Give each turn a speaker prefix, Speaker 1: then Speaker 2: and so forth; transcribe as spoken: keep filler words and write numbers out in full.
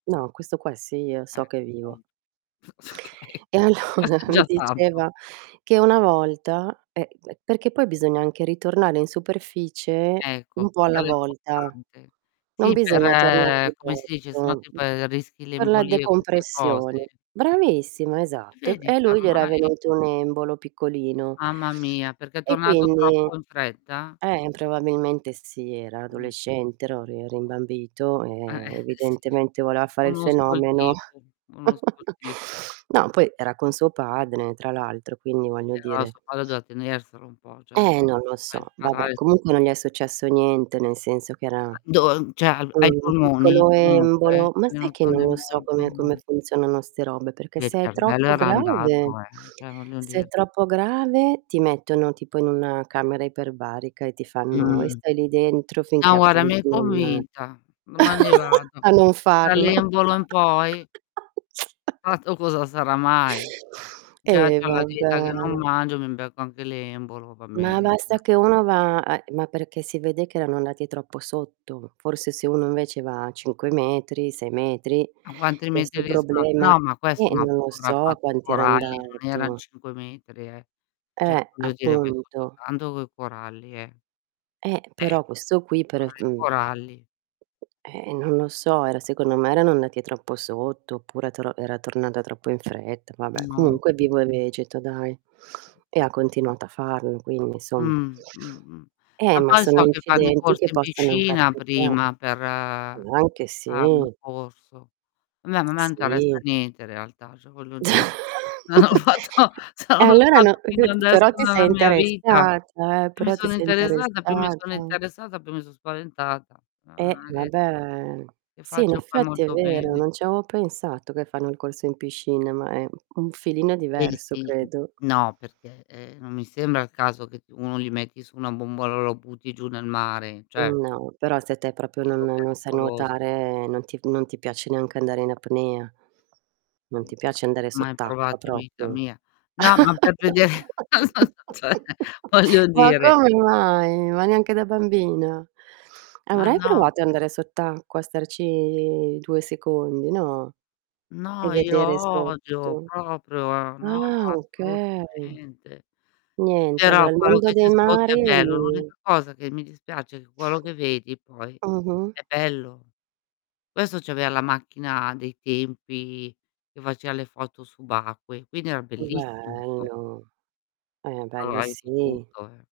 Speaker 1: No, questo qua sì, io so
Speaker 2: Ecc
Speaker 1: che è
Speaker 2: pun
Speaker 1: vivo.
Speaker 2: Okay,
Speaker 1: E
Speaker 2: questo
Speaker 1: allora
Speaker 2: è
Speaker 1: mi
Speaker 2: già tanto.
Speaker 1: diceva che una volta Eh, perché poi bisogna anche ritornare in superficie
Speaker 2: Ecco,
Speaker 1: un po' alla
Speaker 2: quello è
Speaker 1: volta,
Speaker 2: importante.
Speaker 1: non
Speaker 2: Sì,
Speaker 1: bisogna tornare di
Speaker 2: per come si dice, se no
Speaker 1: botto,
Speaker 2: tip ehm, rischi le
Speaker 1: per la
Speaker 2: embolie, queste
Speaker 1: decompressione
Speaker 2: cose.
Speaker 1: Bravissima, esatto. E e
Speaker 2: Vedi,
Speaker 1: a
Speaker 2: che
Speaker 1: lui gli era
Speaker 2: ormai
Speaker 1: venuto
Speaker 2: p
Speaker 1: un embolo piccolino
Speaker 2: Mamma mia, perché è
Speaker 1: e
Speaker 2: tornato
Speaker 1: quindi
Speaker 2: troppo in fretta?
Speaker 1: Eh, m probabilmente sì, era
Speaker 2: Mh.
Speaker 1: adolescente, ro ri
Speaker 2: Eh,
Speaker 1: rimbambito,
Speaker 2: eh,
Speaker 1: e
Speaker 2: sì.
Speaker 1: evidentemente voleva fare il
Speaker 2: Conosco il
Speaker 1: fenomeno.
Speaker 2: tipo, conosco il tipo.
Speaker 1: Ma, poi era con suo padre, tra l'altro, quindi voglio
Speaker 2: Però
Speaker 1: dire.
Speaker 2: suo padre doveva tenerselo un po', ceh
Speaker 1: Eh, non lo so, vabbè comunque
Speaker 2: [unintelligible]
Speaker 1: non gli è successo niente, nel senso che era
Speaker 2: Do uhm, ceh a v ai
Speaker 1: un
Speaker 2: polmoni,
Speaker 1: piccolo
Speaker 2: comunque,
Speaker 1: embolo.
Speaker 2: gli
Speaker 1: Ma
Speaker 2: è
Speaker 1: sai che
Speaker 2: venuto un
Speaker 1: non lo
Speaker 2: embolo
Speaker 1: so
Speaker 2: al
Speaker 1: come come
Speaker 2: polmon
Speaker 1: funzionano 'ste robe, perché
Speaker 2: Via, ir
Speaker 1: se è
Speaker 2: cervello
Speaker 1: troppo
Speaker 2: era
Speaker 1: grave
Speaker 2: andato, eh, ceh, voglio
Speaker 1: se è
Speaker 2: dir
Speaker 1: troppo grave ti mettono tipo in una camera iperbarica e ti fanno e
Speaker 2: Mh.
Speaker 1: stai lì dentro finché
Speaker 2: No guara, mi
Speaker 1: appunto
Speaker 2: hai
Speaker 1: non
Speaker 2: convinta, domani vado.
Speaker 1: a non farlo.
Speaker 2: Dall'embolo in poi Tra l'altro cosa sarà mai? Già
Speaker 1: Eh
Speaker 2: c'ho la
Speaker 1: vabbè.
Speaker 2: dieta che non mangio, mi becco anche l'embolo, va
Speaker 1: Ma
Speaker 2: bene
Speaker 1: basta che
Speaker 2: [unintelligible]
Speaker 1: uno va ehm, ma perché si vede che erano andati troppo sotto. Forse se uno invece va a cinque metri, sei metri
Speaker 2: A quanti metri
Speaker 1: questo
Speaker 2: di sgra
Speaker 1: problema
Speaker 2: no, ma
Speaker 1: Eh,
Speaker 2: questo
Speaker 1: e
Speaker 2: ma ha
Speaker 1: non lo so
Speaker 2: fotografato i
Speaker 1: quanti era
Speaker 2: coralli, non eran
Speaker 1: andato.
Speaker 2: cinque metri, eh. ceh,
Speaker 1: Eh,
Speaker 2: voglio dire, vai sotto
Speaker 1: appunto.
Speaker 2: tanto coi coralli, eh.
Speaker 1: Eh,
Speaker 2: Eh.
Speaker 1: però questo qui per es
Speaker 2: Cioè, i
Speaker 1: du
Speaker 2: coralli.
Speaker 1: Eh, e non so, era secondo me erano andati troppo sotto oppure tor era tornata troppo in fretta. Vabbè,
Speaker 2: Non
Speaker 1: comunque
Speaker 2: Mh.
Speaker 1: vivo e vegeto dai, e ha continuato a farlo, quindi insomma
Speaker 2: Mh. Mh. Mh.
Speaker 1: Eh,
Speaker 2: Ma
Speaker 1: ma
Speaker 2: poi
Speaker 1: sono
Speaker 2: so che fanno i
Speaker 1: incidenti che
Speaker 2: corsi in
Speaker 1: possono
Speaker 2: piscina
Speaker 1: capita
Speaker 2: prima per hanno
Speaker 1: anche,
Speaker 2: il
Speaker 1: sì.
Speaker 2: corso. Vabbè ma a me interessa
Speaker 1: Sì.
Speaker 2: niente in realtà, ceh voglio dì non ho fatto se
Speaker 1: E
Speaker 2: non l'ho
Speaker 1: allora no
Speaker 2: fatto
Speaker 1: que
Speaker 2: fino adesso
Speaker 1: però ti sei
Speaker 2: nella mia vita.
Speaker 1: interessata, eh,
Speaker 2: Più mi
Speaker 1: però ti
Speaker 2: sono
Speaker 1: sei
Speaker 2: interessata più mi
Speaker 1: interessata.
Speaker 2: sono interessata, più mi so' spaventata. Ah,
Speaker 1: Eh,
Speaker 2: [unintelligible]
Speaker 1: vabbè.
Speaker 2: E
Speaker 1: Sì, in
Speaker 2: faccio poi
Speaker 1: effetti è
Speaker 2: molto
Speaker 1: vero,
Speaker 2: bene.
Speaker 1: non ci avevo pensato che fanno il corso in piscina, ma è u un filino
Speaker 2: Eh
Speaker 1: diverso
Speaker 2: sì, mhmm
Speaker 1: credo.
Speaker 2: No perché, ehm, non mi sembra il caso che t uno gli metti su una bombola e lo butti giù nel mare, ceh
Speaker 1: Mhmm, no, però se te propio non
Speaker 2: Tipo
Speaker 1: non sai
Speaker 2: pericolos
Speaker 1: nuotare, non ti f non ti piace neanche andare in apnea, non ti piace andare
Speaker 2: Mai
Speaker 1: sott'acqua
Speaker 2: provato in vita
Speaker 1: proprio.
Speaker 2: mia. No, ma per vede non so s ceh, voglio
Speaker 1: Ma
Speaker 2: dire.
Speaker 1: come mai? Ma neanche da bambina?
Speaker 2: Ma
Speaker 1: Avrai
Speaker 2: no.
Speaker 1: provato a andare sott'acqua, starci due secondi, no, e
Speaker 2: No, io
Speaker 1: vedere
Speaker 2: odio
Speaker 1: sotto?
Speaker 2: proprio, no,
Speaker 1: Ah, okay.
Speaker 2: assolutamente.
Speaker 1: Niente,
Speaker 2: Però,
Speaker 1: allora il
Speaker 2: quello
Speaker 1: mondo
Speaker 2: che c'è
Speaker 1: dei
Speaker 2: sotto è
Speaker 1: mari
Speaker 2: bello. L'
Speaker 1: [unintelligible]
Speaker 2: unica cosa che mi dispiace quello che vedi poi
Speaker 1: Mh-mh.
Speaker 2: è bello. Questo avea la macchina dei tempi che facea le foto subacque, quindi era bellissimo so
Speaker 1: Bello. Eh, ma bello
Speaker 2: Trovavi di
Speaker 1: sì!
Speaker 2: tutto, eh.